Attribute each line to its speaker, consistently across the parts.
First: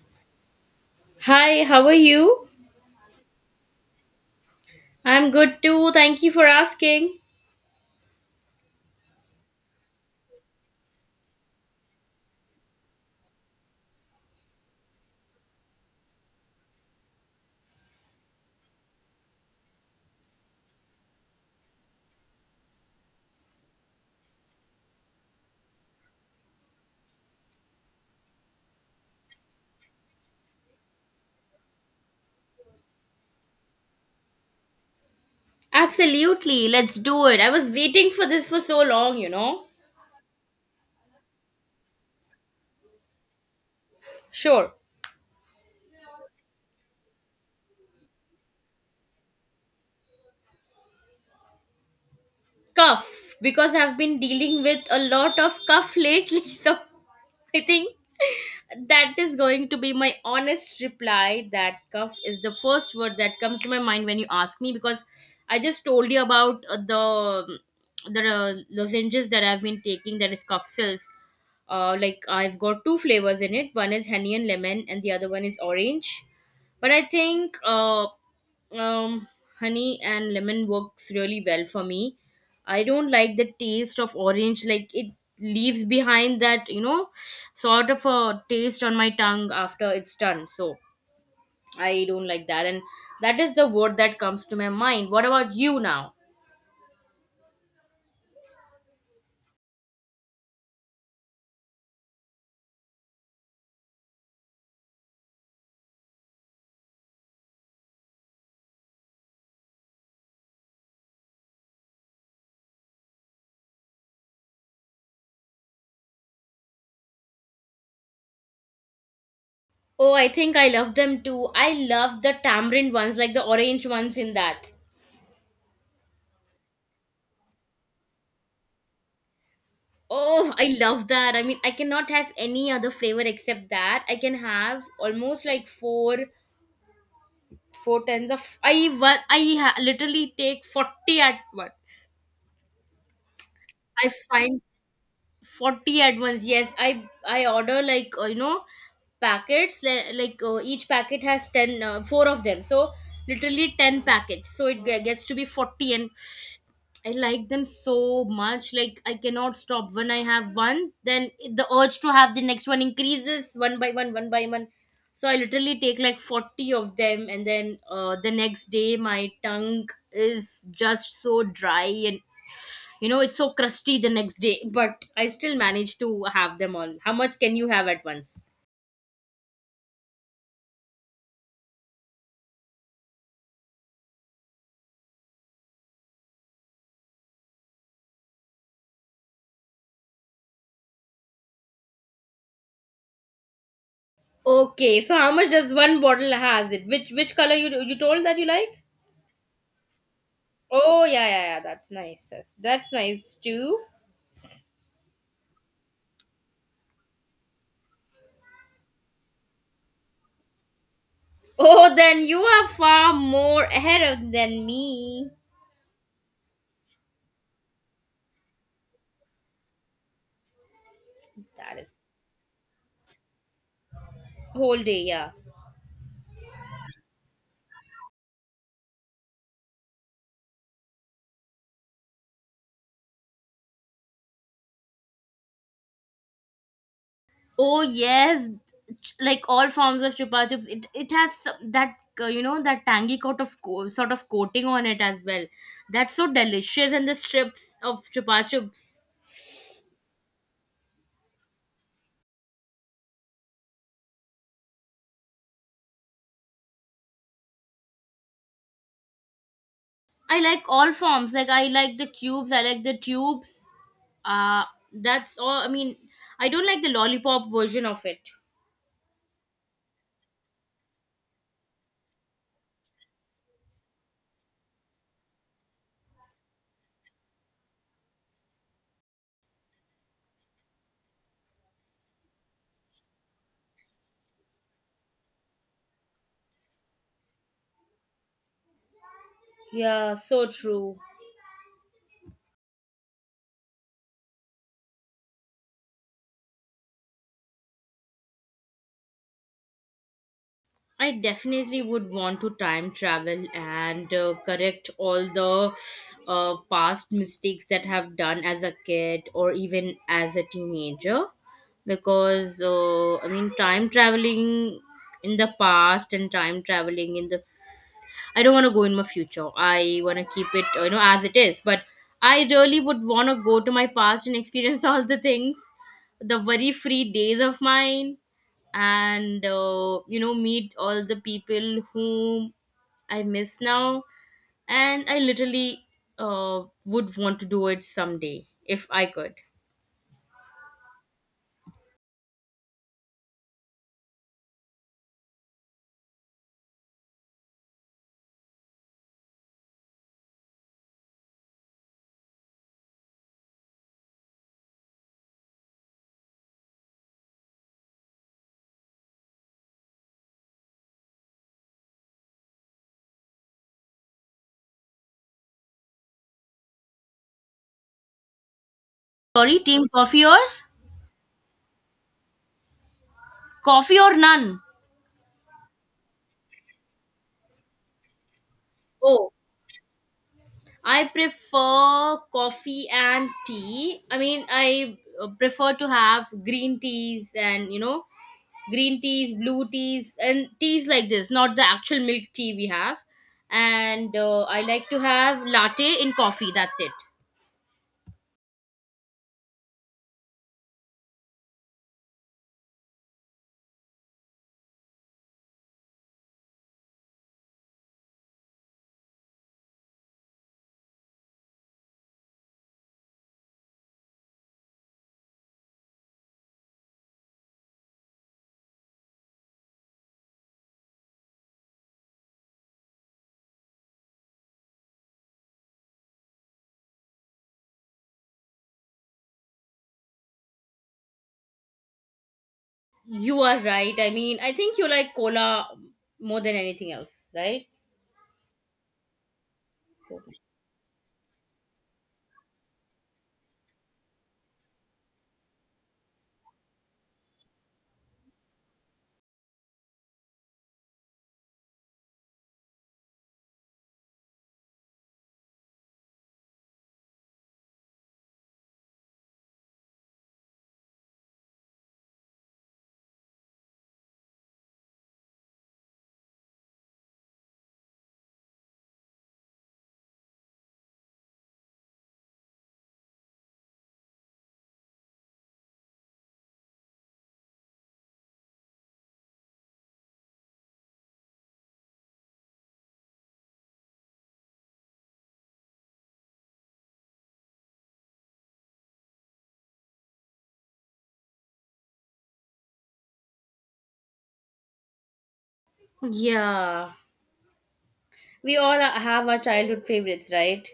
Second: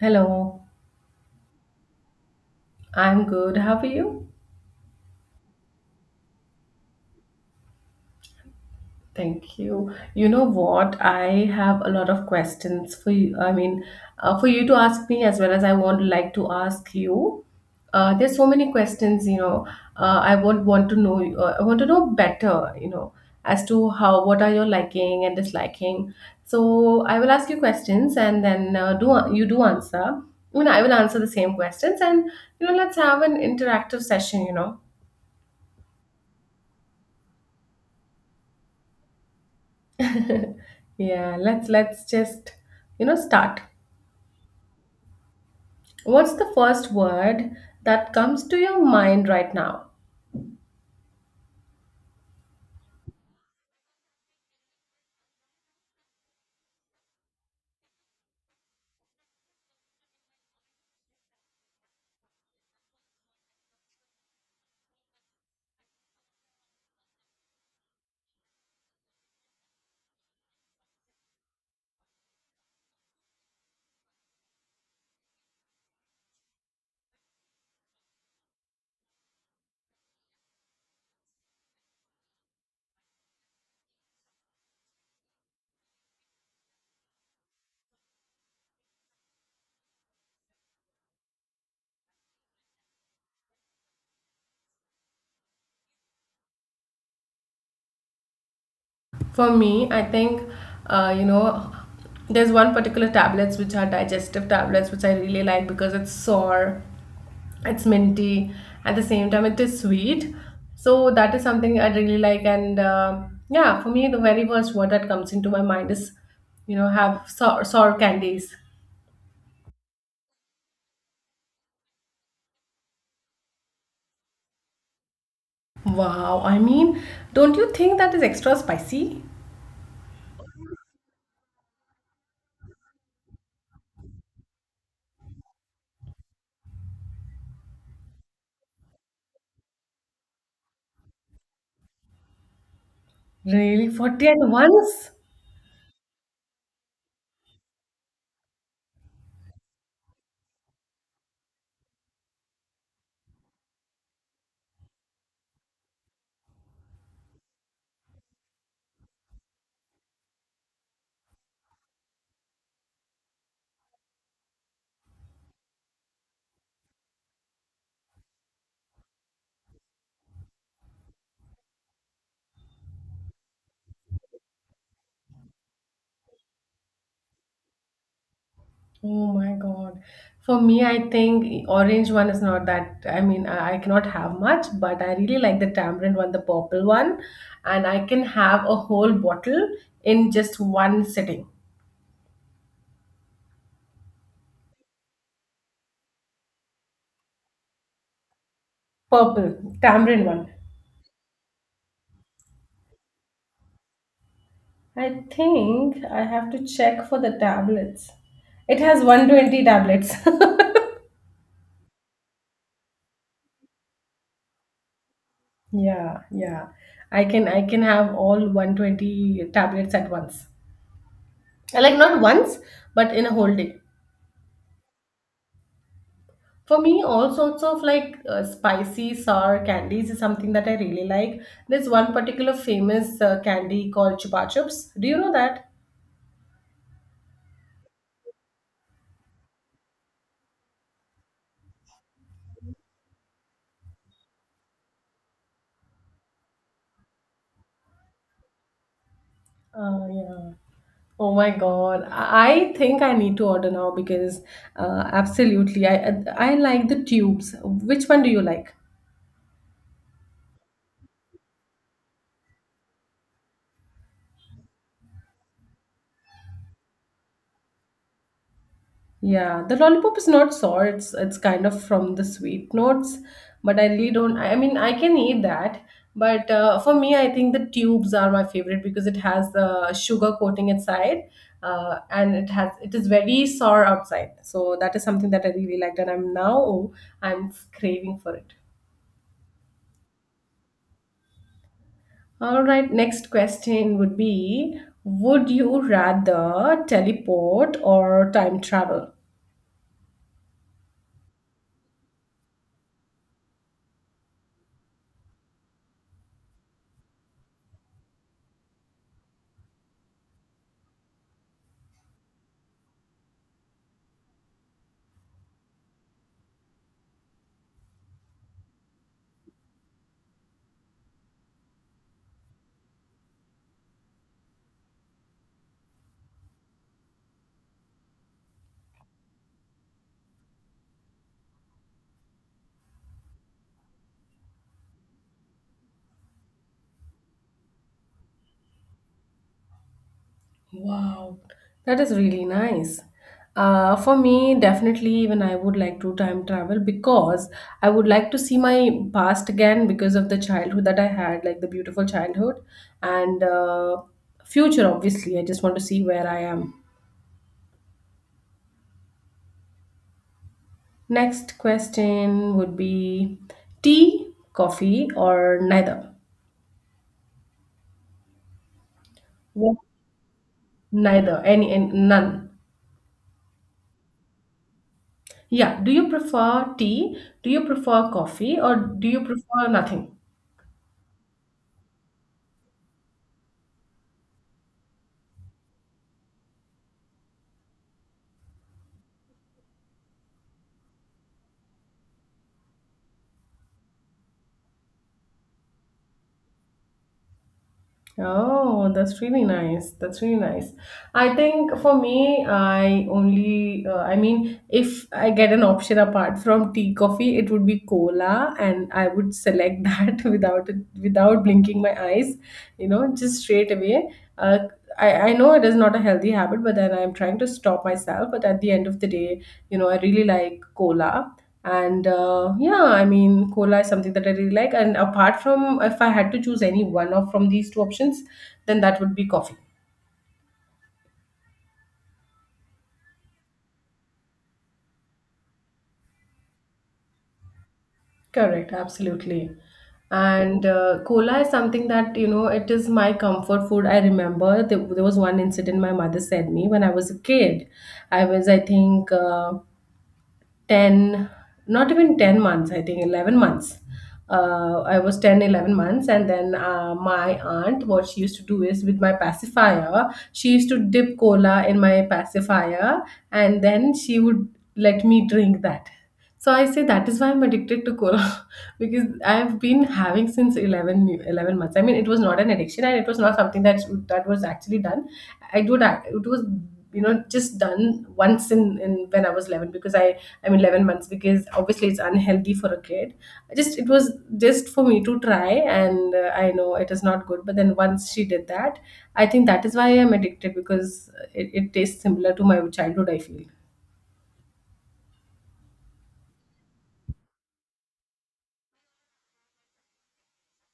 Speaker 1: Hello,
Speaker 2: Hi, how are you?
Speaker 1: I'm good. How are you?
Speaker 2: I'm good too. Thank you for asking.
Speaker 1: Thank you. You know what? I have a lot of questions for you. I mean, for you to ask me as well as I want. Like to ask you. There's so many questions, you know. I would want to know. I want to know better, you know, as to how what are your liking and disliking. So I will ask you questions, and then do you do answer? I mean, I will answer the same questions, and let's have an interactive session,
Speaker 2: Absolutely. Let's do it. I was waiting for this for so long.
Speaker 1: Yeah, let's just, start.
Speaker 2: Sure.
Speaker 1: What's the first word that comes to your mind right now?
Speaker 2: Cuff. Because I've been dealing with a lot of cuff lately, so I think that is going to be my honest reply that cuff is the first word that comes to my mind when you ask me because I just told you about the the lozenges that I've been taking that is cuff fills. Like I've got two flavors in it. One is honey and lemon, and the other one is orange. But I think um, honey and lemon works really well for me. I don't like the taste of orange, like it leaves behind that sort of a taste on my tongue after it's done. So I don't like that. And that is the word that comes to my mind. What about you now?
Speaker 1: For me, I think, uh, you know, there's one particular tablets which are digestive tablets which I really like because it's sour, it's minty, at the same time it is sweet. So that is something I really like, and yeah, for me the very first word that comes into my mind is, have sour, sour candies.
Speaker 2: Oh, I think I love them too. I love the tamarind ones, like the orange ones in that.
Speaker 1: Wow, I mean, don't you think that is extra spicy?
Speaker 2: Oh, I love that. I mean, I cannot have any other flavor except that. I can have almost like four tens of I literally take 40 at once.
Speaker 1: Really?
Speaker 2: I
Speaker 1: 40 at
Speaker 2: find
Speaker 1: once?
Speaker 2: 40 at once. Yes, I order like you know packets like each packet has 10 four of them so literally 10 packets so it gets to be 40. And I like them so much. Like I cannot stop. When I have one, then the urge to have the next one increases one by one, one by one. So I literally take like 40 of them, and then the next day my tongue is just so dry, and you know it's so crusty the next day. But I still manage to have them all. How much can you have at once?
Speaker 1: Oh my God. For me, I think orange one is not that, I mean, I cannot have much, but I really like the tamarind one, the purple one, and I can have a whole bottle in just one sitting.
Speaker 2: Okay, so how much does one bottle has it? Which color you told that you like?
Speaker 1: Purple, tamarind one.
Speaker 2: Oh, yeah, yeah, yeah. That's nice. That's nice too.
Speaker 1: I think I have to check for the tablets. It has 120 tablets.
Speaker 2: Oh, then you are far more ahead of than me.
Speaker 1: Yeah, yeah. I can have all 120 tablets at once.
Speaker 2: That
Speaker 1: Like
Speaker 2: is
Speaker 1: not once, but in a whole day.
Speaker 2: whole day, yeah.
Speaker 1: For me, all sorts of like spicy, sour candies is something that I really like. There's one particular famous candy called Chupa Chups. Do you know that?
Speaker 2: Oh, yes, like all forms of chupa chups, it has some- that you know that tangy coat of sort of coating on it as well. That's so delicious, and the strips of chupa chups.
Speaker 1: Yeah. Oh my God. I think I need to order now because absolutely. I like the tubes. Which one do you like?
Speaker 2: I like all forms. Like I like the cubes. I like the tubes. Uh that's all. I mean, I don't like the lollipop version of it.
Speaker 1: Yeah, the lollipop is not sour. It's kind of from the sweet notes, but I really don't. I mean, I can eat that, but for me, I think the tubes are my favorite because it has the sugar coating inside, and it has it is very sour outside. So that is something that I really liked, and I'm now I'm craving for it.
Speaker 2: Yeah, so true.
Speaker 1: All right, next question would be: Would you rather teleport or time travel?
Speaker 2: I definitely would want to time travel and correct all the past mistakes that have done as a kid or even as a teenager because I mean time traveling in the past and time traveling in the I don't want to go in my future. I want to keep it as it is. But I really would want to go to my past and experience all the things, the very free days of mine, and meet all the people whom I miss now. And I literally would want to do it someday if I could.
Speaker 1: Wow, that is really nice. For me, definitely, even I would like to time travel because I would like to see my past again because of the childhood that I had, like the beautiful childhood and future, obviously. I just want to see where I am. Next question would be tea, coffee, or neither?
Speaker 2: Sorry,
Speaker 1: What?
Speaker 2: team coffee or
Speaker 1: Neither, any, none.
Speaker 2: coffee or none.
Speaker 1: Yeah, do you prefer tea? Do you prefer coffee, or do you
Speaker 2: Oh,
Speaker 1: prefer nothing?
Speaker 2: I prefer coffee and tea. I mean, I prefer to have green teas and green teas, blue teas, and teas like this, not the actual milk tea we have. And I like to have latte in coffee. That's it.
Speaker 1: Oh, that's really nice. That's really nice. I think for me, I only, I mean, if I get an option apart from tea, coffee, it would be cola, and I would select that without it, without blinking my eyes, just straight away. Uh, I know it is not a healthy habit, but then I'm trying to stop myself. But at the end of the day, I really like cola. And yeah, I mean, cola is something that I really like. And apart from, if I had to choose any one of from these two options, then that would be coffee.
Speaker 2: You are right. I mean, I think you like cola more than anything else, right?
Speaker 1: Correct, absolutely.
Speaker 2: So
Speaker 1: And cola is something that, it is my comfort food. I remember there was one incident my mother said me when I was a kid. I was, I think, 10 not even 10 months, I think 11 months, I was 10, 11 months. And then my aunt what she used to do is with my pacifier she used to dip cola in my pacifier and then she would let me drink that. So I say that is why I'm addicted to cola because I've been having since 11 months. I mean, it was not an addiction and it was not something that that was actually done I do that. It was, just done once in when I was 11, because I mean, 11 months, because obviously it's unhealthy for a kid. I just it was just for me to try, and I know it is not good. But then once she did that, I think that is why I'm addicted because it tastes similar to my childhood. I feel.
Speaker 2: yeah, we all have our childhood favorites, right?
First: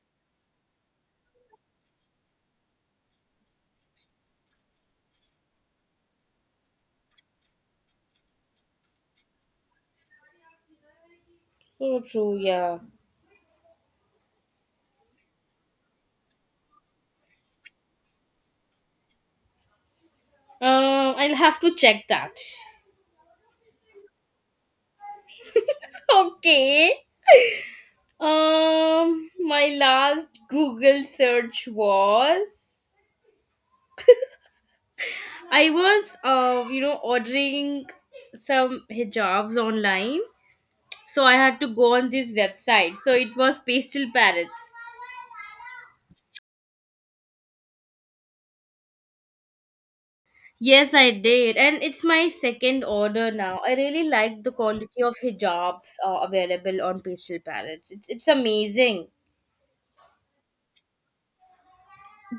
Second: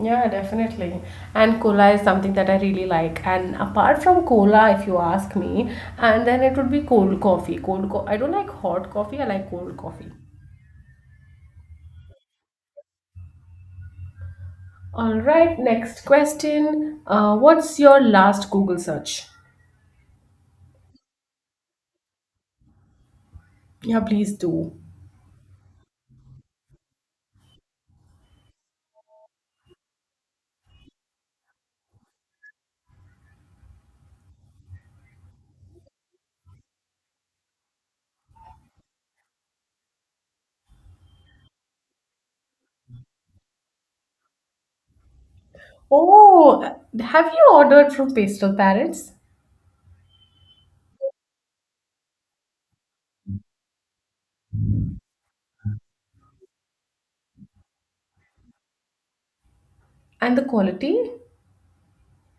Speaker 1: Yeah, definitely. And cola is something that I really like. And apart from cola, if you ask me, and then it would be cold coffee. I don't like hot coffee, I like cold coffee.
Speaker 2: So true. Yeah.
Speaker 1: All right, next question. What's your last Google search?
Speaker 2: I'll have to check that.
Speaker 1: Yeah, please do.
Speaker 2: Okay. My last Google search was I was, ordering some hijabs online, so I had to go on this website. So it was Pastel Parrots.
Speaker 1: Oh, have you ordered from Pastel Parrots?
Speaker 2: Yes, I did, and it's my second order now. I really like the quality of hijabs available on Pastel Parrots. It's amazing.
Speaker 1: And the quality?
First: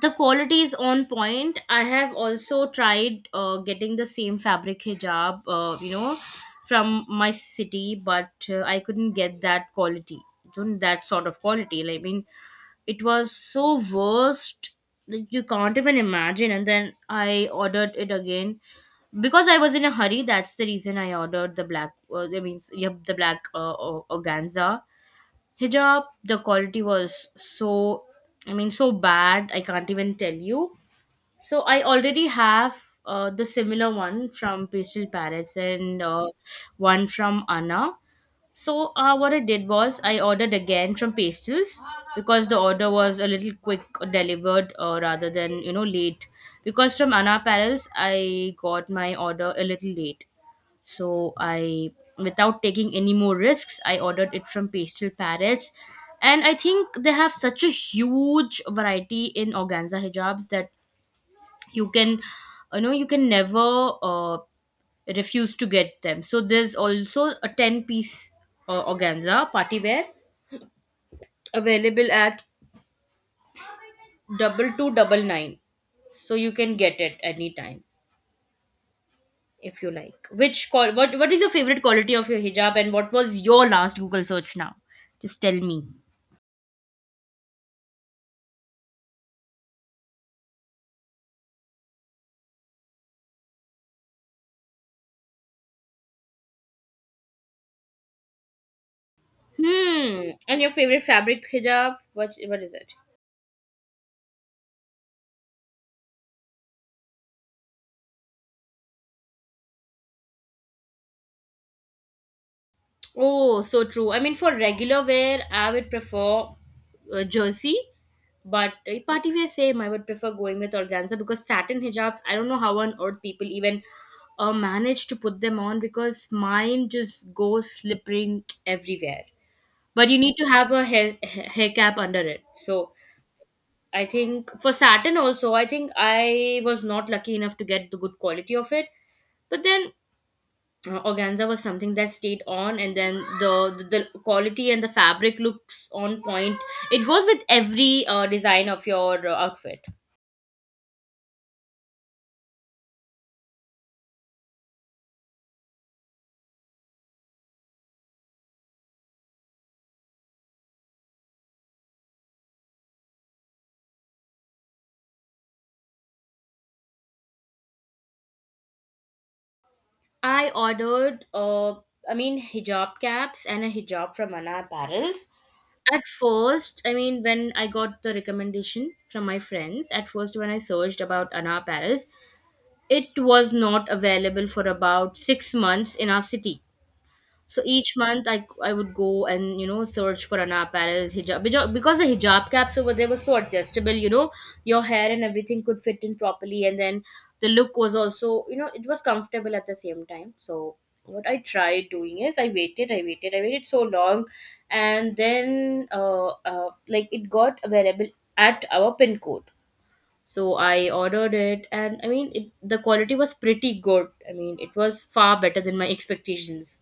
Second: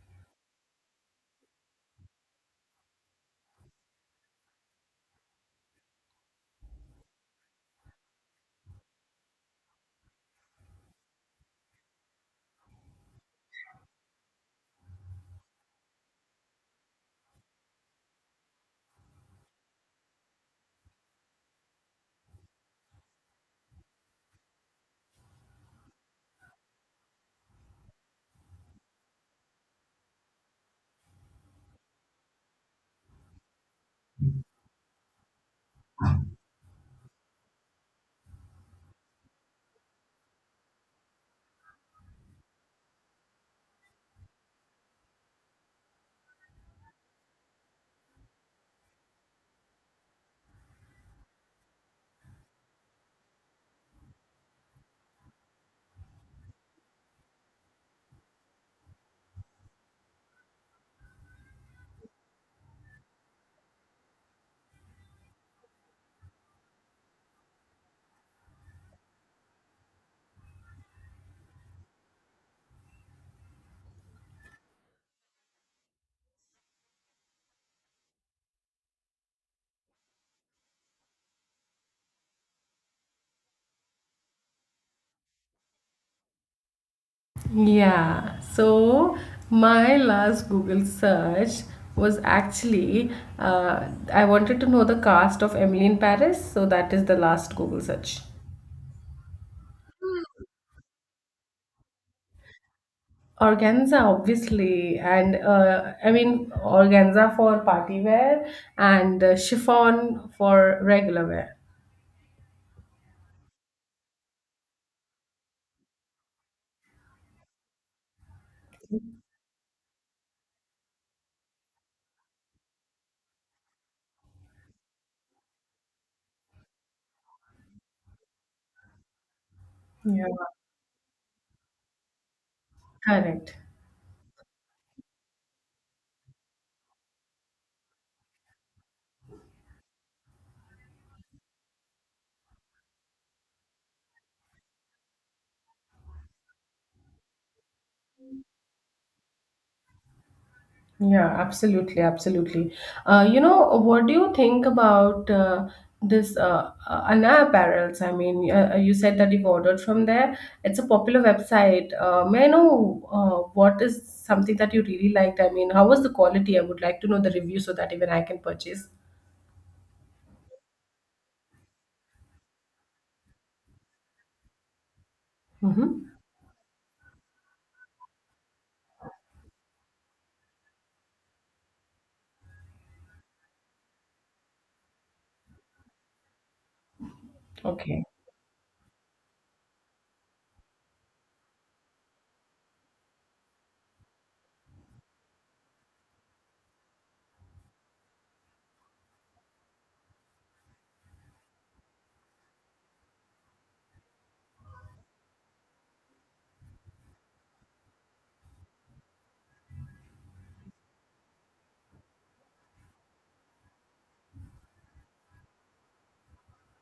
Speaker 2: The quality is on point. I have also tried getting the same fabric hijab from my city, but I couldn't get that quality, that sort of quality, like, I mean it was so worst, like, you can't even imagine. And then I ordered it again because I was in a hurry. That's the reason I ordered the black I mean yep, the black organza hijab. The quality was so, I mean so bad, I can't even tell you. So I already have the similar one from Pastel Paris, and one from Anna. So what I did was I ordered again from pastels because the order was a little quick delivered, rather than you know late, because from Anna Paris I got my order a little late. So I, without taking any more risks, I ordered it from Pastel Parrots. And I think they have such a huge variety in organza hijabs that you can, you can never refuse to get them. So there's also a 10 piece organza party wear available at 2299. So you can get it anytime if you like. Which call? What is your favorite quality of your hijab, and what was your last Google search? Now, just tell me.
Speaker 1: Yeah, so my last Google search was actually I wanted to know the cast of Emily in Paris, so that is the last Google search.
Speaker 2: Hmm. And your favorite fabric hijab? What is it?
Speaker 1: Organza, obviously, and I mean organza for party wear and chiffon for regular wear.
Speaker 2: Oh, so true. I mean, for regular wear, I would prefer jersey, but party wear, same. I would prefer going with organza because satin hijabs. I don't know how on earth people even manage to put them on because mine just goes slippering everywhere. But you
Speaker 1: Yeah.
Speaker 2: need to have a hair hair cap under it. So
Speaker 1: Correct.
Speaker 2: I think for satin also, I think I was not lucky enough to get the good quality of it. But then organza was something that stayed on, and then the quality and the fabric looks on point. It goes with every design of your outfit.
Speaker 1: Yeah, absolutely, absolutely. You know, what do you think about this Anna Apparels? I mean, you said that you've ordered from there. It's a popular website. May I know what is something that you really liked? I mean, how was the quality? I would like to know the review so that even I can purchase.
Speaker 2: I ordered I mean hijab caps and a hijab from Anna Apparels
Speaker 1: Mm-hmm.
Speaker 2: at first. I mean when I got the recommendation from my friends at first, when I searched about Anna Apparels, it was not available for about 6 months in our city. So each
Speaker 1: Okay.
Speaker 2: month I would go and you know search for Anaparel's hijab because the hijab caps over there were so adjustable, your hair and everything could fit in properly, and then the look was also, you know, it was comfortable at the same time. So what I tried doing is I waited so long, and then like it got available at our pin code. So I ordered it, and I mean it the quality was pretty good. I mean it was far better than my expectations.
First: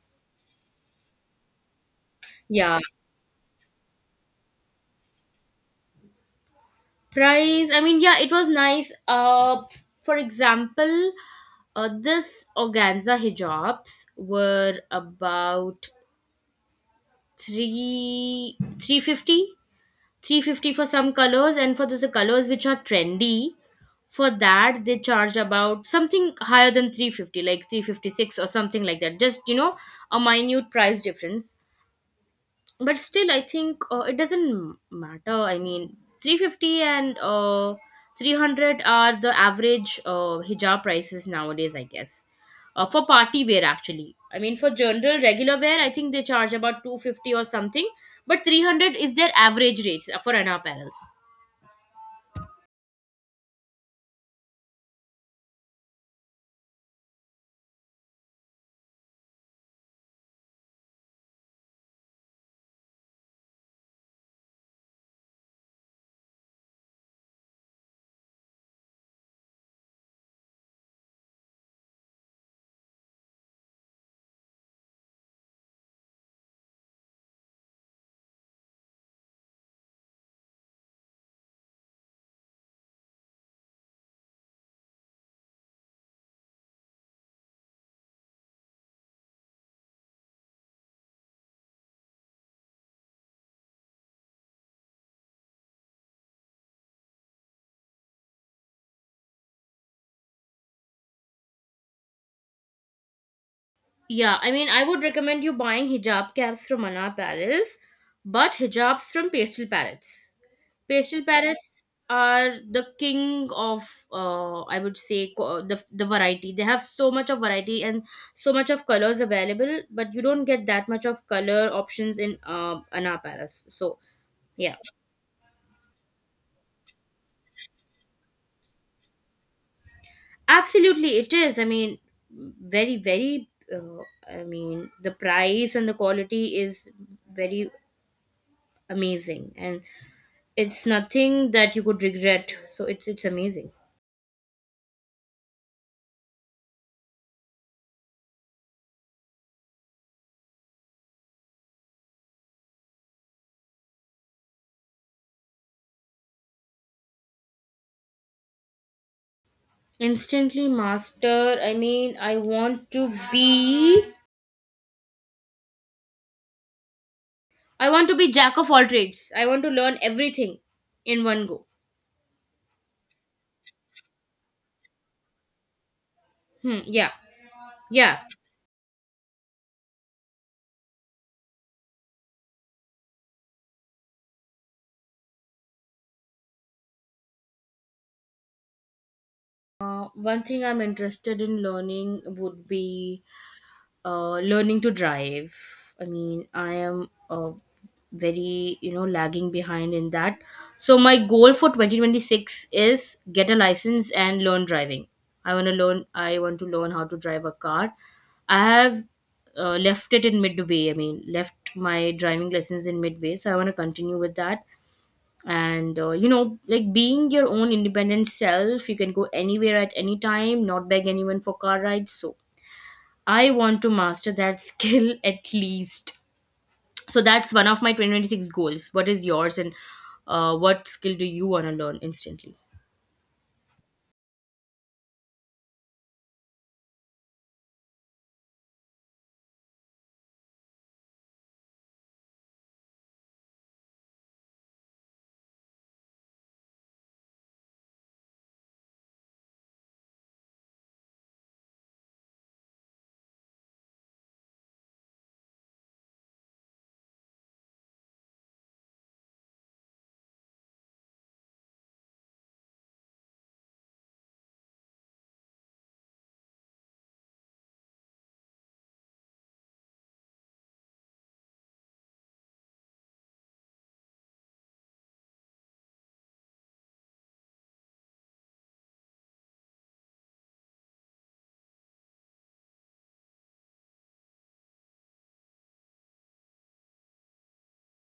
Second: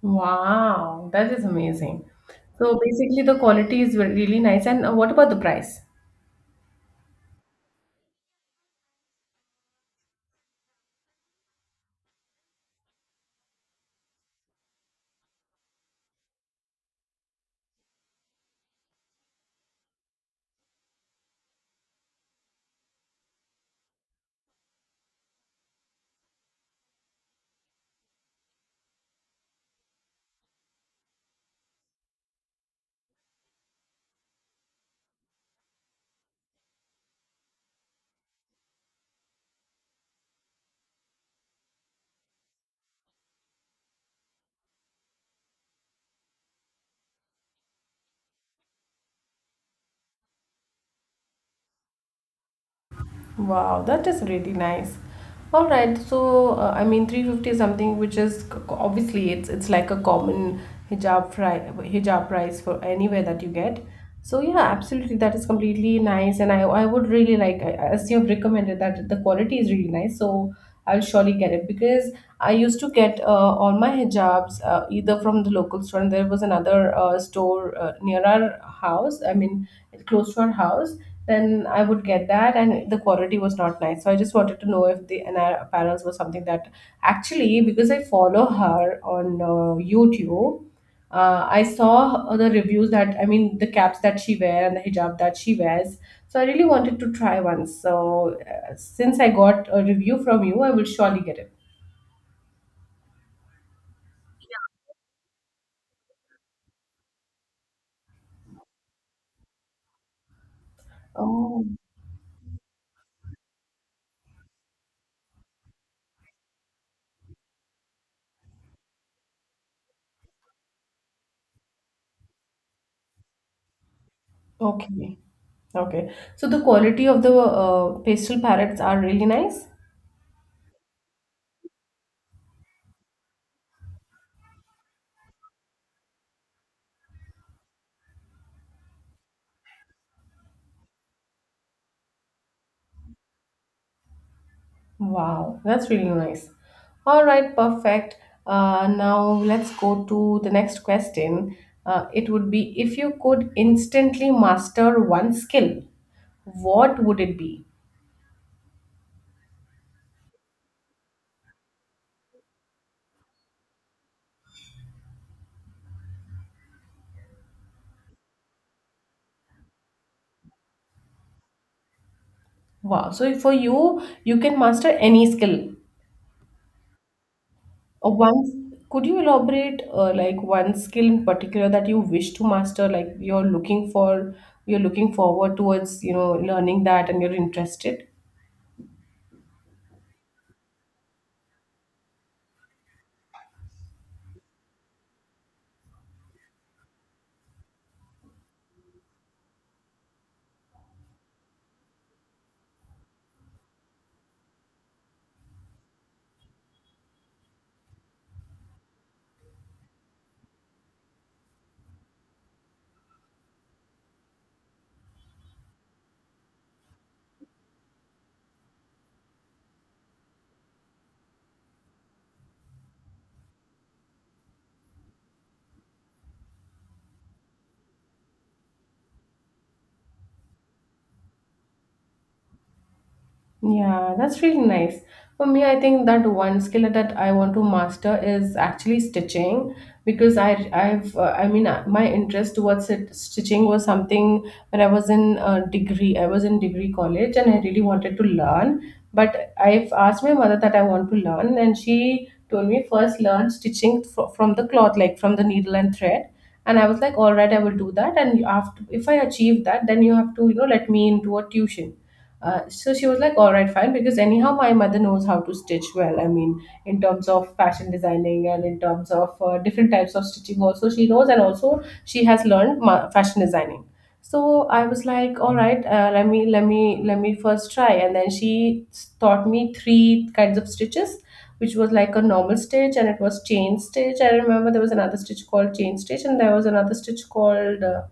Speaker 1: Wow, that is amazing.
Speaker 2: Yeah,
Speaker 1: So basically, the quality is really nice. And what about the price?
Speaker 2: price, I mean yeah it was nice. For example, this organza hijabs were about 3 350, 350 for some colors, and for those colors which are trendy, for that they charge about something higher than 350 like 356 or something like that, just you know, a minute price difference. But still I think it doesn't matter. I mean 350 and 300 are the average hijab prices nowadays, I guess. For party wear, actually, I mean for general regular wear I think they charge about 250 or something. But 300 is their average rates for Anna Apparels.
Speaker 1: Wow, that is really nice. All right, so I mean, 350 is something which is obviously it's like a common hijab price for anywhere that you get. So yeah, absolutely, that is completely nice, and I would really like as you've recommended that the quality is really nice, so I'll surely get it because I used to get all my hijabs either from the local store, and there was another store near our house. I mean, close to our house then I would get that, and the quality was not nice. So I just wanted to know if the and our apparels was something that actually because I follow her on YouTube, I saw the reviews that I mean the caps that she wear and the hijab that she wears. So I really wanted to try one. So since I got a review from you, I will surely get it.
Speaker 2: Yeah, I mean I would recommend you buying hijab caps from Anna Apparels, but hijabs from Pastel Parrots. Pastel
Speaker 1: Oh,
Speaker 2: parrots are the king of, I would say, the variety. They have so much of variety and so much of colors available, but you don't get that much of color options in Anar Parrots. So yeah,
Speaker 1: okay, okay. So the quality of the pastel parrots are really nice.
Speaker 2: absolutely, it is. I mean, very very. I mean, the price and the quality is very amazing, and it's nothing that you could regret. So it's amazing.
Speaker 1: Wow, that's really nice. All right, perfect. Now let's go to the next question. It would be if you could instantly master one skill, what would it be?
Speaker 2: Instantly master. I mean, I want to be. I want to be jack of all trades. I want to learn everything in one go.
Speaker 1: Wow. So for you, you can master any skill.
Speaker 2: Hmm. Yeah. Yeah.
Speaker 1: One. Could you elaborate like one skill in particular that you wish to master, like you're looking for, you're looking forward towards, learning that and you're interested?
Speaker 2: One thing I'm interested in learning would be learning to drive. I mean, I am very lagging behind in that. So my goal for 2026 is get a license and learn driving. I want to learn. I want to learn how to drive a car. I have left it in midway. I mean, left my driving lessons in midway. So I want to continue with that. And like being your own independent self, you can go anywhere at any time, not beg anyone for car rides. So I want to master that skill at least. So that's one of my 2026 goals. What is yours, and what skill do you want to learn instantly?
Speaker 1: Yeah, that's really nice. For me, I think that one skill that I want to master is actually stitching because I've I mean my interest towards it, stitching was something when I was in degree, I was in degree college and I really wanted to learn, but I've asked my mother that I want to learn and she told me first learn stitching from the cloth, like from the needle and thread. And I was like, all right, I will do that, and after if I achieve that then you have to, let me into a tuition. So she was like, all right, fine, because anyhow, my mother knows how to stitch well. I mean, in terms of fashion designing and in terms of different types of stitching, also she knows, and also she has learned fashion designing. So I was like, all right, let me first try, and then taught me three kinds of stitches, which was like a normal stitch, and it was chain stitch. I remember there was another stitch called chain stitch, and there was another stitch called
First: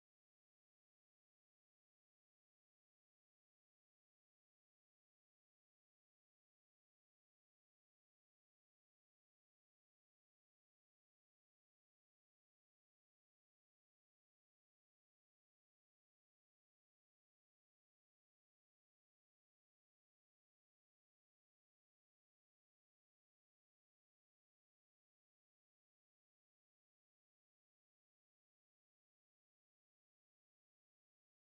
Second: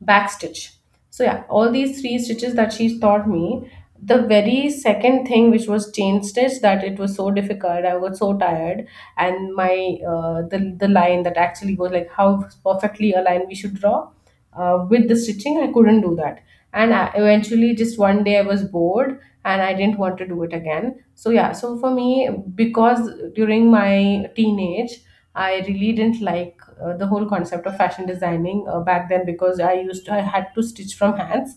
Speaker 1: back stitch. So yeah, all these three stitches that she taught me, the very second thing which was changed is that it was so difficult, I was so tired, and my the line that actually was like how perfectly a line we should draw with the stitching, I couldn't do that. And eventually, just one day I was bored and I didn't want to do it again. So yeah, so for me, because during my teenage, I really didn't like the whole concept of fashion designing back then because I used to, I had to stitch from hands,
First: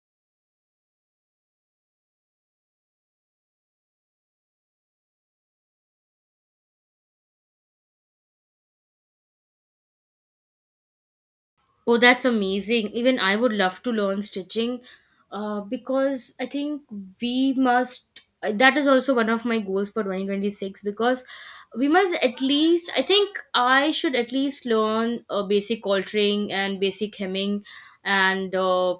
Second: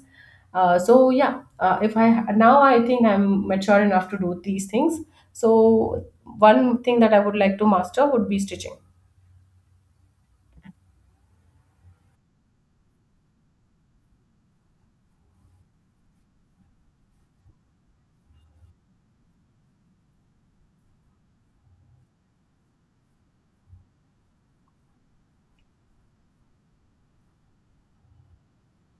Speaker 1: so yeah if I now I think I'm mature enough to do these things. So one thing that I would like to master would be stitching.
Speaker 2: Oh, that's amazing. Even I would love to learn stitching because I think we must. That is also one of my goals for 2026, because we must at least. I think I should at least learn basic altering and basic hemming and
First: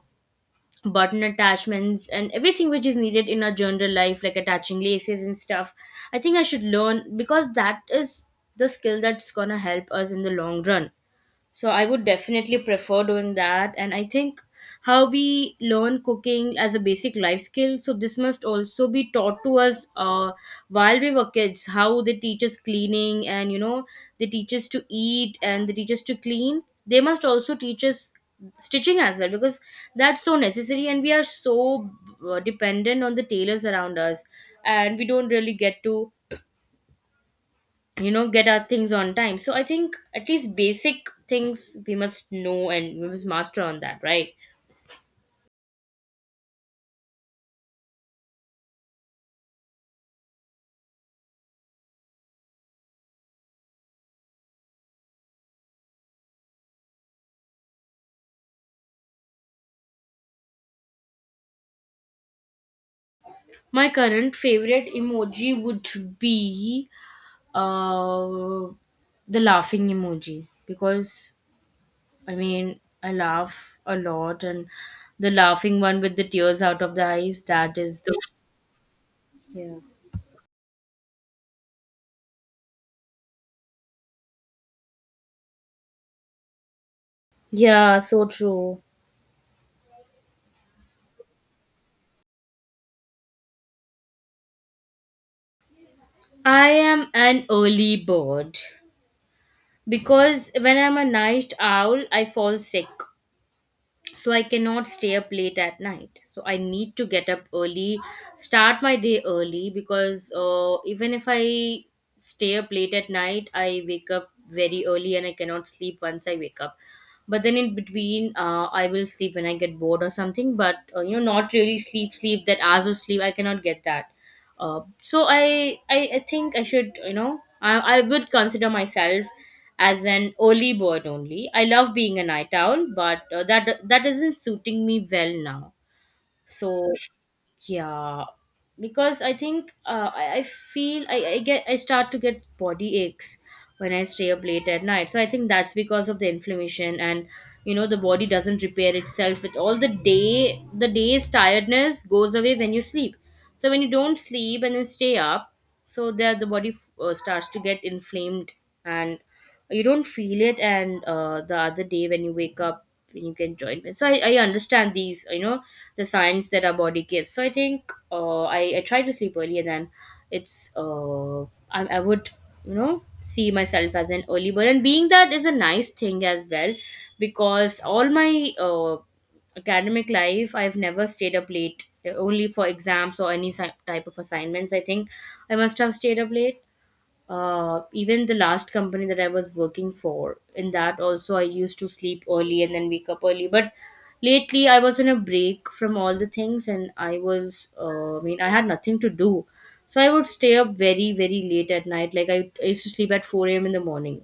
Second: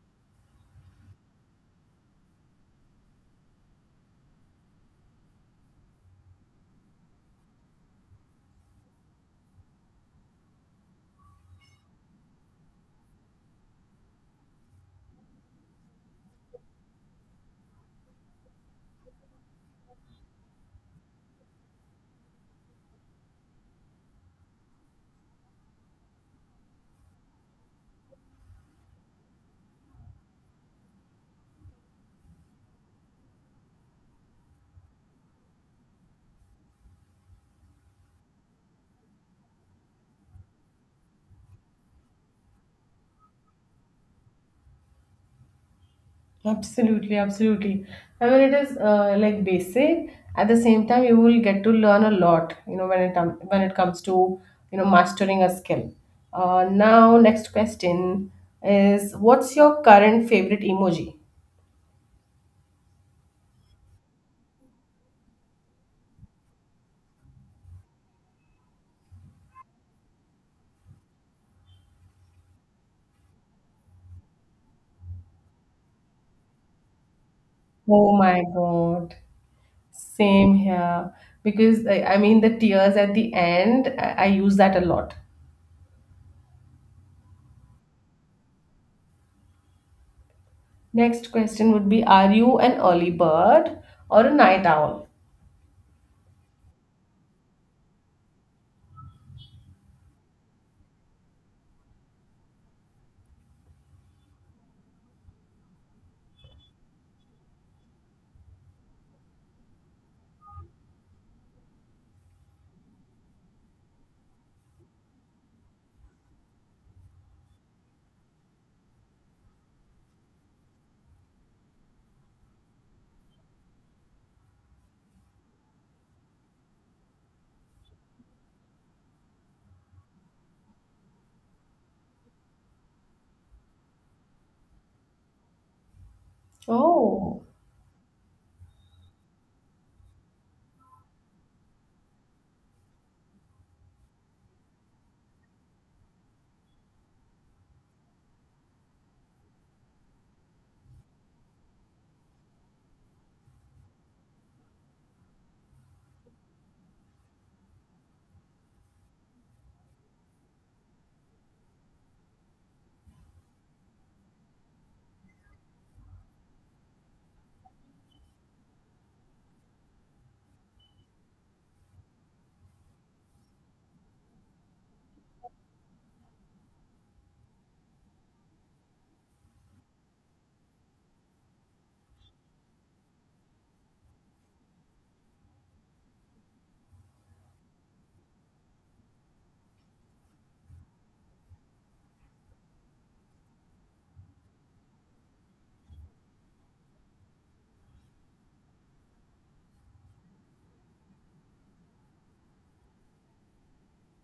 Speaker 2: button attachments and everything which is needed in our general life, like attaching laces and stuff. I think I should learn, because that is the skill that's gonna help us in the long run. So I would definitely prefer doing that. And I think, how we learn cooking as a basic life skill, so this must also be taught to us while we were kids. How they teach us cleaning, and you know, they teach us to eat and they teach us to clean. They must also teach us stitching as well, because that's so necessary, and we are so dependent on the tailors around us, and we don't really get to, you know, get our things on time. So I think at least basic things we must know and we must master on that, right?
Speaker 1: Absolutely, absolutely. I mean, it is like basic. At the same time, you will get to learn a lot, you know, when when it comes to, you know, mastering a skill. Now, next question is: what's your current favorite emoji?
Speaker 2: My current favorite emoji would be uh the laughing emoji, because I mean I laugh a lot, and the laughing one with the tears out of the eyes, that is the
Speaker 1: Oh my God,
Speaker 2: yeah.
Speaker 1: same here. Because I mean, the tears at the end, I use that a lot.
Speaker 2: Yeah, so true.
Speaker 1: Next question would be: are you an early bird or a night owl?
Speaker 2: I am an early bird, because when I'm a night owl, I fall sick. So I cannot stay up late at night, so I need to get up early, start my day early, because even if I stay up late at night I wake up very early, and I cannot sleep once I wake up. But then in between, I will sleep when I get bored or something, but you know, not really sleep sleep, that hours of sleep I cannot get that. So I, I think I should, you know, I would consider myself as an early bird only. I love being a night owl, but that that isn't suiting me well now. So
Speaker 1: Oh.
Speaker 2: yeah, because I think, I feel I get, I start to get body aches when I stay up late at night, so I think that's because of the inflammation and, you know, the body doesn't repair itself, with all the day, the day's tiredness goes away when you sleep. So when you don't sleep and then stay up, so there the body starts to get inflamed, and you don't feel it. And the other day when you wake up you can join me. So I understand these, you know, the signs that our body gives. So I think, I try to sleep early, and then it's I would, you know, see myself as an early bird, and being that is a nice thing as well, because all my academic life I've never stayed up late, only for exams or any si- type of assignments. I think I must have stayed up late, even the last company that I was working for, in that also I used to sleep early and then wake up early. But lately I was on a break from all the things, and I was I mean, I had nothing to do. So I would stay up very, very late at night. Like I used to sleep at 4 a.m. in the morning.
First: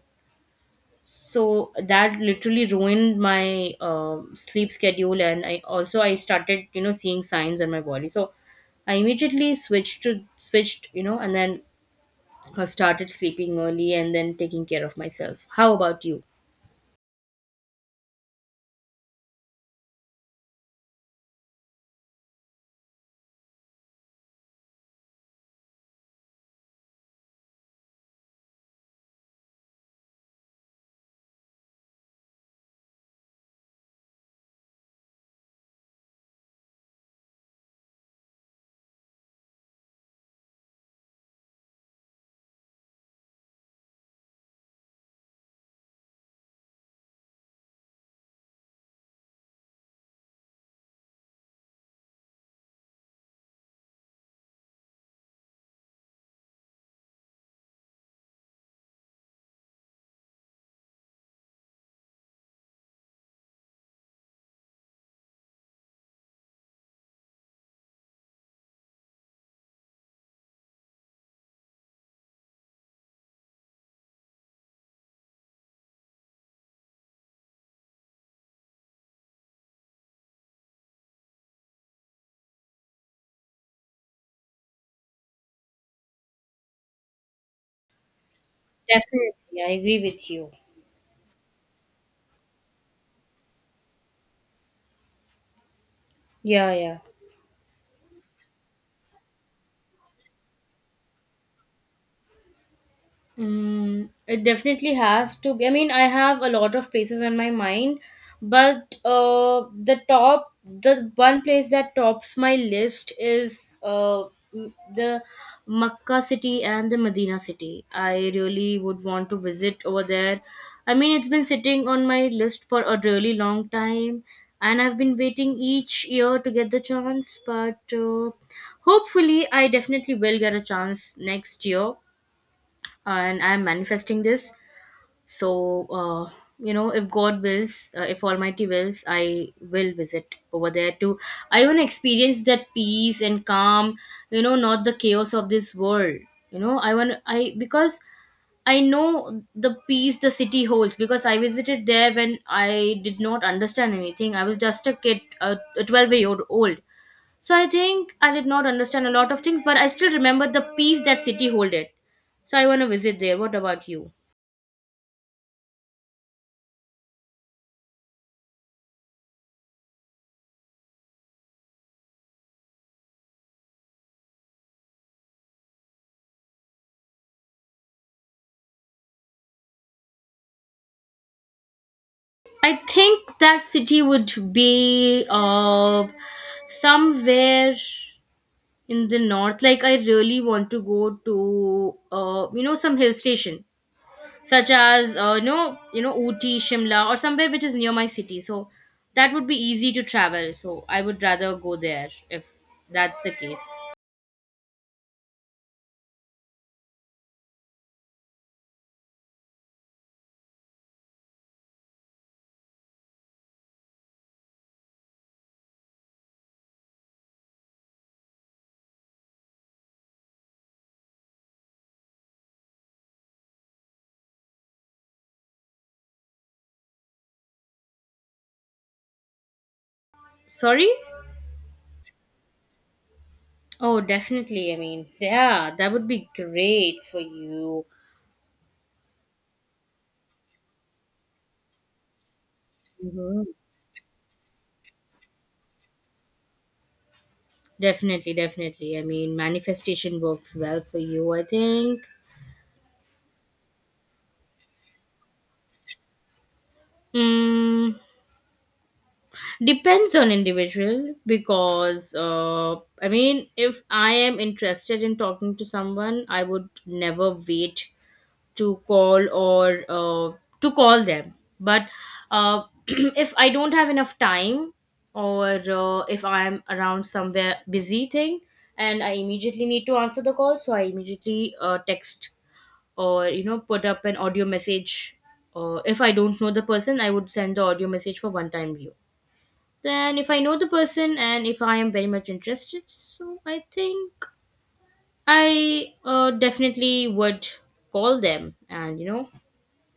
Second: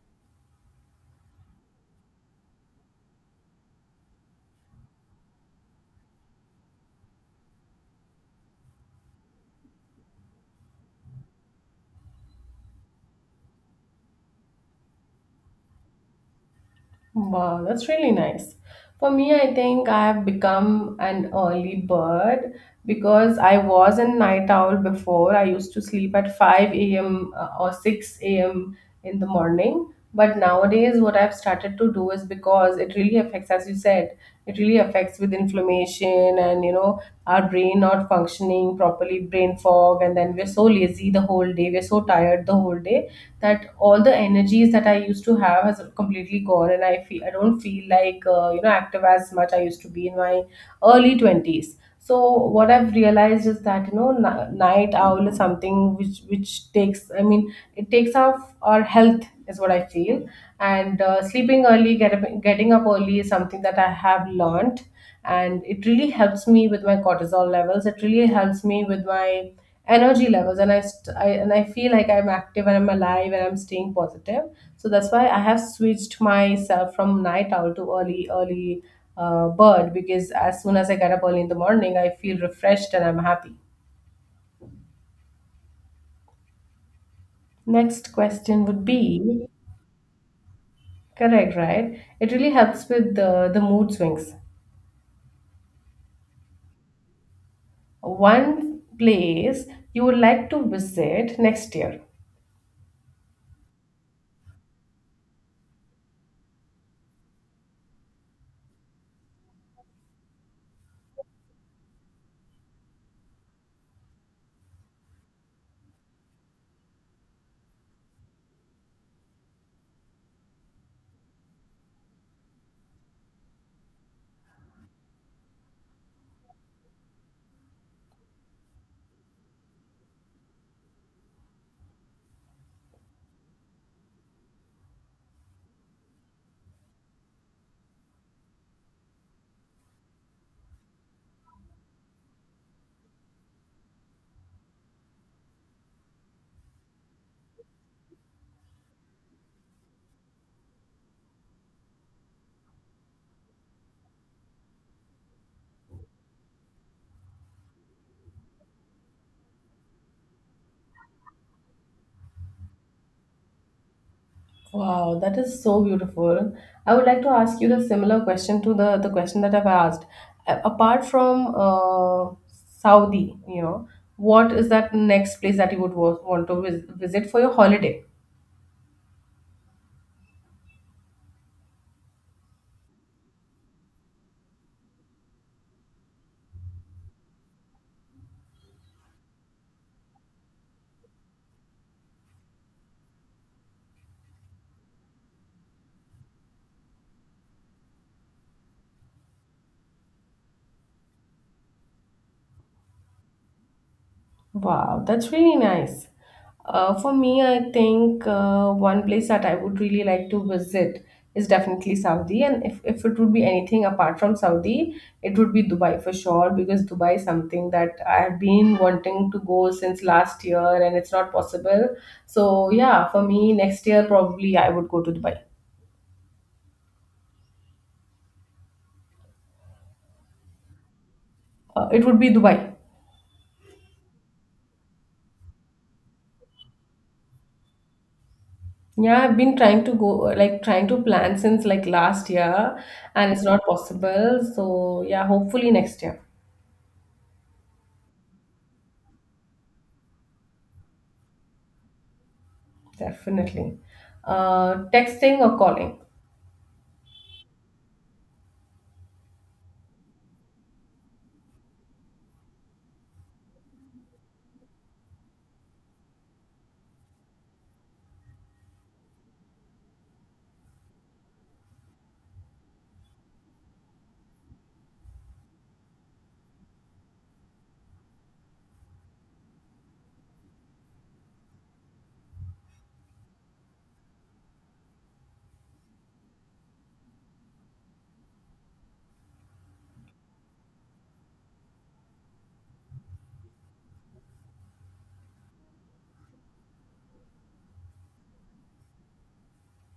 Speaker 2: So that literally ruined my sleep schedule. And I also, I started, you know, seeing signs on my body. So I immediately switched to switched, you know, and then I started sleeping early and then taking care of myself. How about you?
Speaker 1: Wow, that's really nice. For me, I think I've become an early bird because I was a night owl before. I used to sleep at 5 a.m. Or 6 a.m. in the morning. But nowadays, what I've started to do is, because it really affects, as you said, it really affects with inflammation and, you know, our brain not functioning properly, brain fog, and then we're so lazy the whole day, we're so tired the whole day, that all the energies that I used to have has completely gone, and I don't feel like, you know, active as much I used to be in my early twenties. So what I've realized is that, you know, night owl is something which takes, I mean, it takes off our health, is what I feel, and sleeping early, getting up early is something that I have learned, and it really helps me with my cortisol levels, it really helps me with my energy levels, and I feel like I'm active and I'm alive and I'm staying positive. So that's why I have switched myself from night owl to early bird, because as soon as I get up early in the morning, I feel refreshed and I'm happy. Next question would be
Speaker 2: Definitely, I agree with you.
Speaker 1: correct, right? It really helps with the mood swings.
Speaker 2: Yeah, yeah.
Speaker 1: One place you would like to visit next year.
Speaker 2: Mm, it definitely has to be. I mean, I have a lot of places on my mind, but the top, the one place that tops my list is the Makkah city and the Medina city. I really would want to visit over there. I mean, it's been sitting on my list for a really long time, and I've been waiting each year to get the chance, but hopefully, I definitely will get a chance next year, and I'm manifesting this. So you know, if God wills, if almighty wills, I will visit over there too. I want to experience that peace and calm, you know, not the chaos of this world. You know, I because I know the peace the city holds, because I visited there when I did not understand anything. I was just a kid, a 12-year old. So I think I did not understand a lot of things, but I still remember the peace that city holded. So I want to visit there. What about you?
Speaker 1: Wow, that is so beautiful. I would like to ask you the similar question to the question that I've asked. Apart from Saudi, you know, what is that next place that you would want to visit for your holiday?
Speaker 2: I think that city would be somewhere in the north. Like I really want to go to, you know, some hill station, such as you know, you know, Ooty, Shimla, or somewhere which is near my city. So that would be easy to travel. So I would rather go there if that's the case.
Speaker 1: Wow, that's really nice. For me, I think one place that I would really like to visit is definitely Saudi. And if it would be anything apart from Saudi, it would be Dubai for sure, because Dubai is something that I have been wanting to go since last year and it's not possible. So yeah, for me, next year probably I would go to Dubai.
Speaker 2: Sorry.
Speaker 1: It would be Dubai.
Speaker 2: Oh, definitely. I mean, yeah, that would be great for you.
Speaker 1: Yeah, I've been trying to go, like trying to plan since like last year, and it's
Speaker 2: Mhm.
Speaker 1: not possible. So yeah, hopefully next year.
Speaker 2: Definitely, definitely. I mean, manifestation works well for you, I think.
Speaker 1: Definitely. Texting or calling?
Speaker 2: Mm, depends on individual, because I mean, if I am interested in talking to someone, I would never wait to call, or to call them, but uh, if I don't have enough time, or if I'm around somewhere busy thing and I immediately need to answer the call, so I immediately text or, you know, put up an audio message. If I don't know the person, I would send the audio message for one time view. Then if I know the person and if I am very much interested, so I think I definitely would call them, and you know,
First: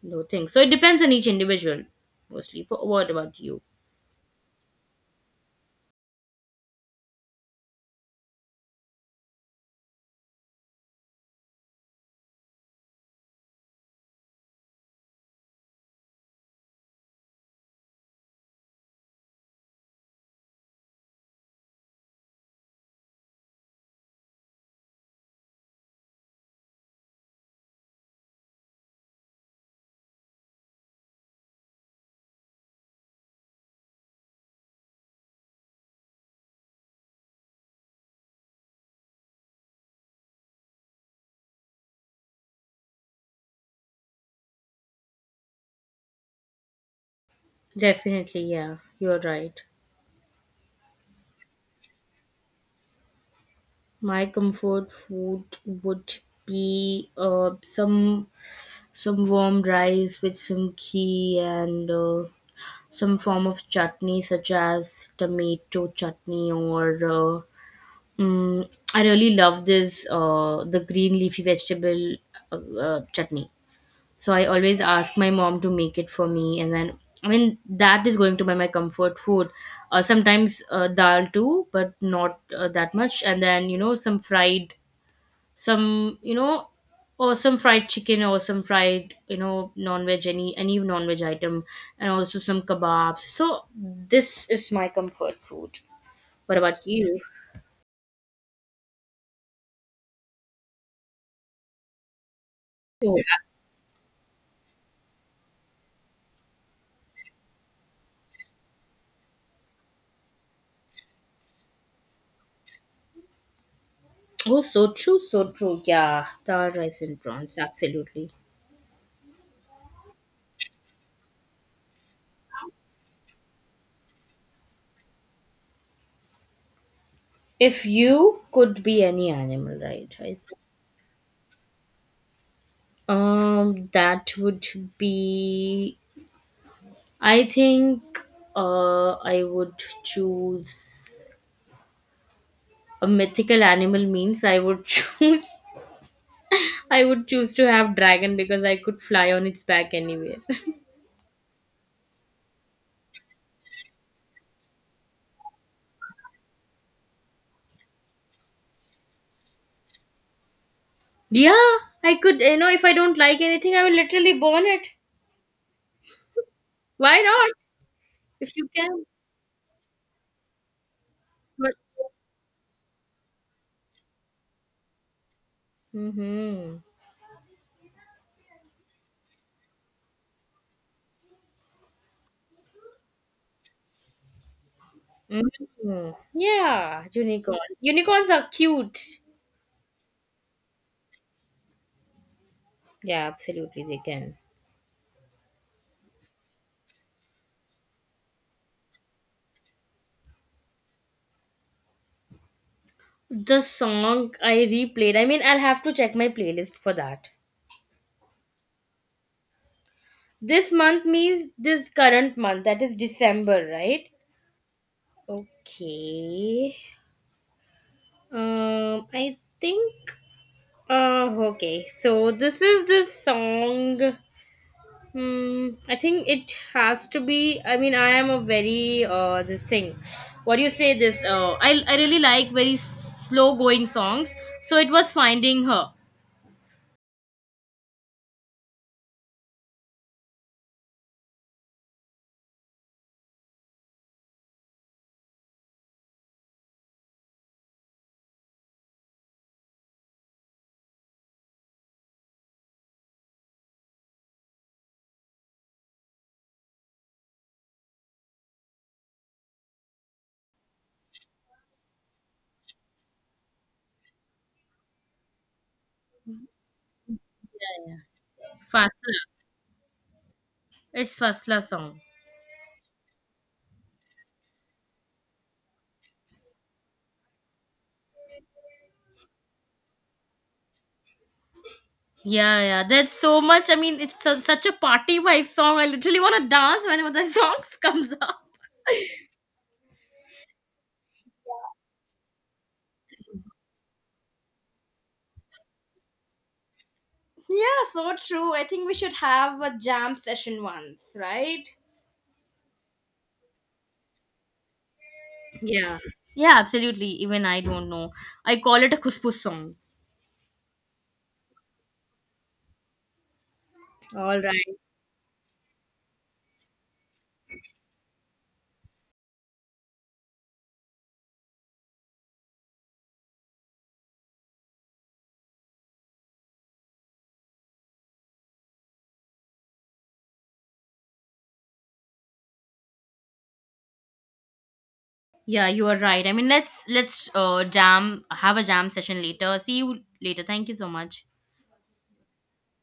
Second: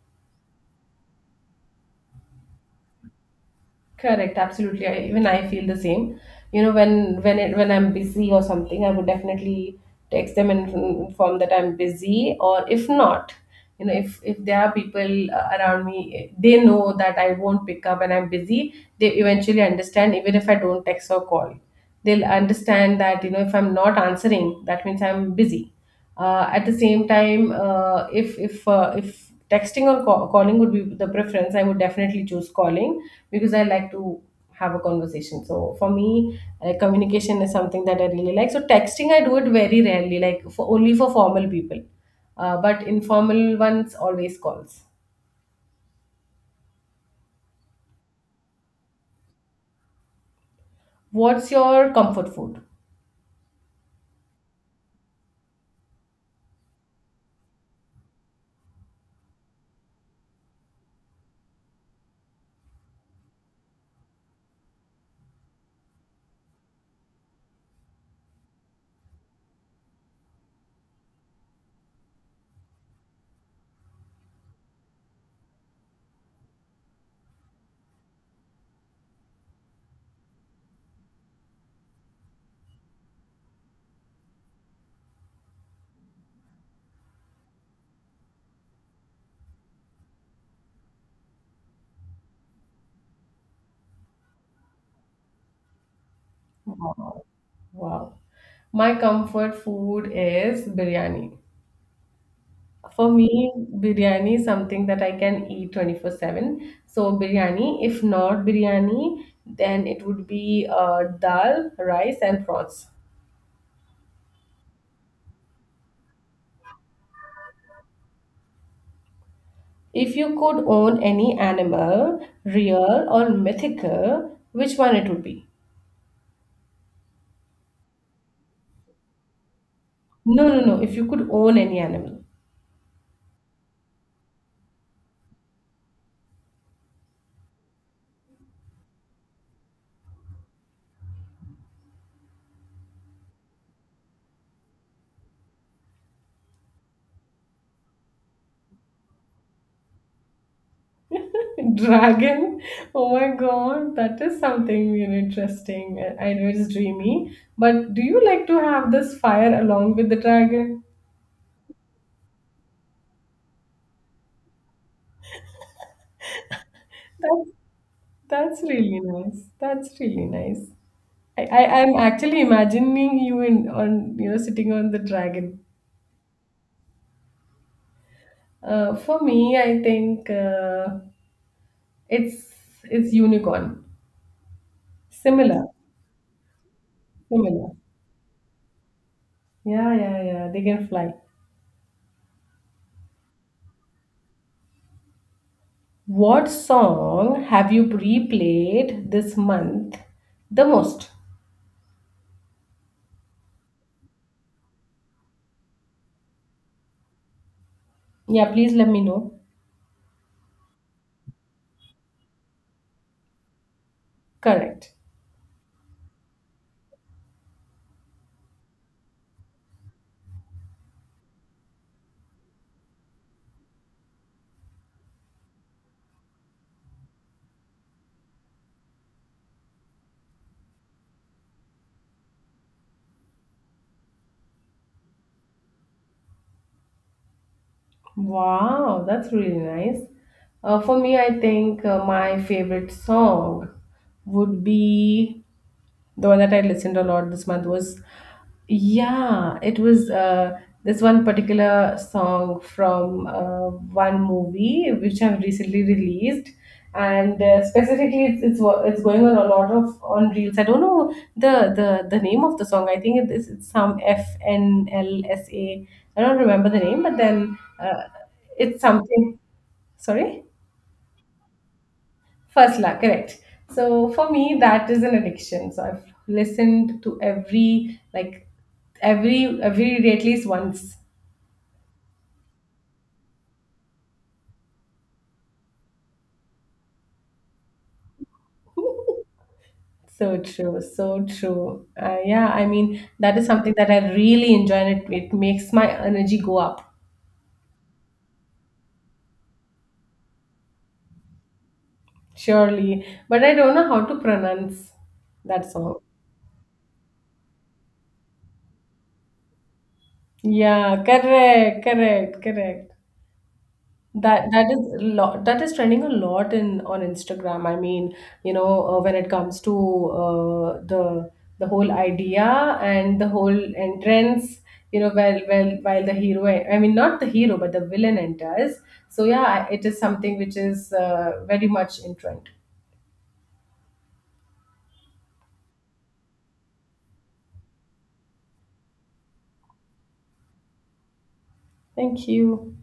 Speaker 2: no things. So it depends on each individual, mostly. But what about you?
Speaker 1: Correct, absolutely. Even I feel the same. You know, when when I'm busy or something, I would definitely text them and inform that I'm busy. Or if not, you know, if there are people around me, they know that I won't pick up and I'm busy. They eventually understand, even if I don't text or call. They'll understand that, you know, if I'm not answering, that means I'm busy. At the same time, if texting or calling would be the preference, I would definitely choose calling, because I like to have a conversation. So for me, communication is something that I really like. So texting, I do it very rarely, like for only for formal people, but informal ones always calls.
Speaker 2: Definitely, yeah, you're right.
Speaker 1: What's your comfort food?
Speaker 2: My comfort food would be some warm rice with some ghee, and some form of chutney, such as tomato chutney or. I really love this the green leafy vegetable chutney. So I always ask my mom to make it for me, and then I mean that is going to be my comfort food. Sometimes dal too, but not that much, and then, you know, some fried, some, you know, or some fried chicken or some fried, you know, non-veg, any non-veg item, and also some kebabs. So this is my comfort food. What about you?
Speaker 1: Wow. Wow. My comfort food is biryani. For
Speaker 2: Oh,
Speaker 1: me, biryani is something that I can eat 24/7. So biryani, if not biryani, then it would be dal, rice, and prawns.
Speaker 2: oh so true, so true. Yeah, dal, rice and prawns, absolutely.
Speaker 1: If you could own any animal, real or mythical, which one it would be?
Speaker 2: If you could be any animal, right? I think,
Speaker 1: No, no, no. If you could own any animal.
Speaker 2: that would be. I think I would choose a mythical animal. Means I would choose. I would choose to have dragon, because I could fly on its back anywhere.
Speaker 1: Dragon. Oh my god, that is something really interesting. I know it's dreamy, but do you like to have this fire along with the dragon?
Speaker 2: Yeah, I could. You know, if I don't like anything, I will literally burn it. Why not? If
Speaker 1: That's
Speaker 2: you
Speaker 1: really
Speaker 2: can.
Speaker 1: nice. That's really nice.
Speaker 2: But,
Speaker 1: I'm actually imagining you in, on, you know, sitting on the dragon.
Speaker 2: mm-hmm.
Speaker 1: For me, I think it's it's unicorn. Similar,
Speaker 2: Hmm. Yeah, unicorn.
Speaker 1: similar.
Speaker 2: Unicorns are cute.
Speaker 1: Yeah, yeah, yeah. They can fly.
Speaker 2: Yeah, absolutely, they can.
Speaker 1: What song have you replayed this month the most?
Speaker 2: The song I replayed, I mean, I'll have to check my playlist for that.
Speaker 1: Yeah, please let me know.
Speaker 2: This month means this current month, that is December, right?
Speaker 1: Correct.
Speaker 2: Okay. I think. Okay, so this is the song. Hmm. I think it has to be. I mean, I am a very this thing. What do you say? This I really like very slow going songs. So it was finding her.
Speaker 1: Wow, that's really nice. For me, I think my favorite song would be the one that I listened a lot this month was, yeah, it was this one particular song from one movie which I've recently released, and specifically it's it's going on a lot of on reels. I don't know the name of the song. I think it is it's some FNLSA. I don't remember the name, but then
Speaker 2: Yeah.
Speaker 1: it's
Speaker 2: Fasla.
Speaker 1: something. Sorry.
Speaker 2: It's Fasla song.
Speaker 1: First love, correct. So for me, that is an addiction. So I've listened to every like every day at least once.
Speaker 2: Yeah, yeah. That's so much. I mean, it's su- such a party vibe song. I literally want to dance whenever the song comes up.
Speaker 1: So true, so true. Yeah, I mean that is something that I really enjoy, and it makes my energy go up
Speaker 2: Yeah, so true. I think we should have a jam session once, right?
Speaker 1: surely. But I don't know how to pronounce that song.
Speaker 2: Yeah. Yeah, absolutely. Even I don't know. I call it a kuspus song.
Speaker 1: Yeah, correct, correct, correct.
Speaker 2: All
Speaker 1: That
Speaker 2: right.
Speaker 1: that is a lot that is trending a lot in on Instagram. I mean, you know, when it comes to the whole idea and the whole entrance, you know, while the hero, I mean, not the hero, but the villain enters. So yeah, it is something which is very much in trend.
Speaker 2: Yeah, you are right. I mean, let's jam, have a jam session later. See you later. Thank you so much.
Speaker 1: Thank you.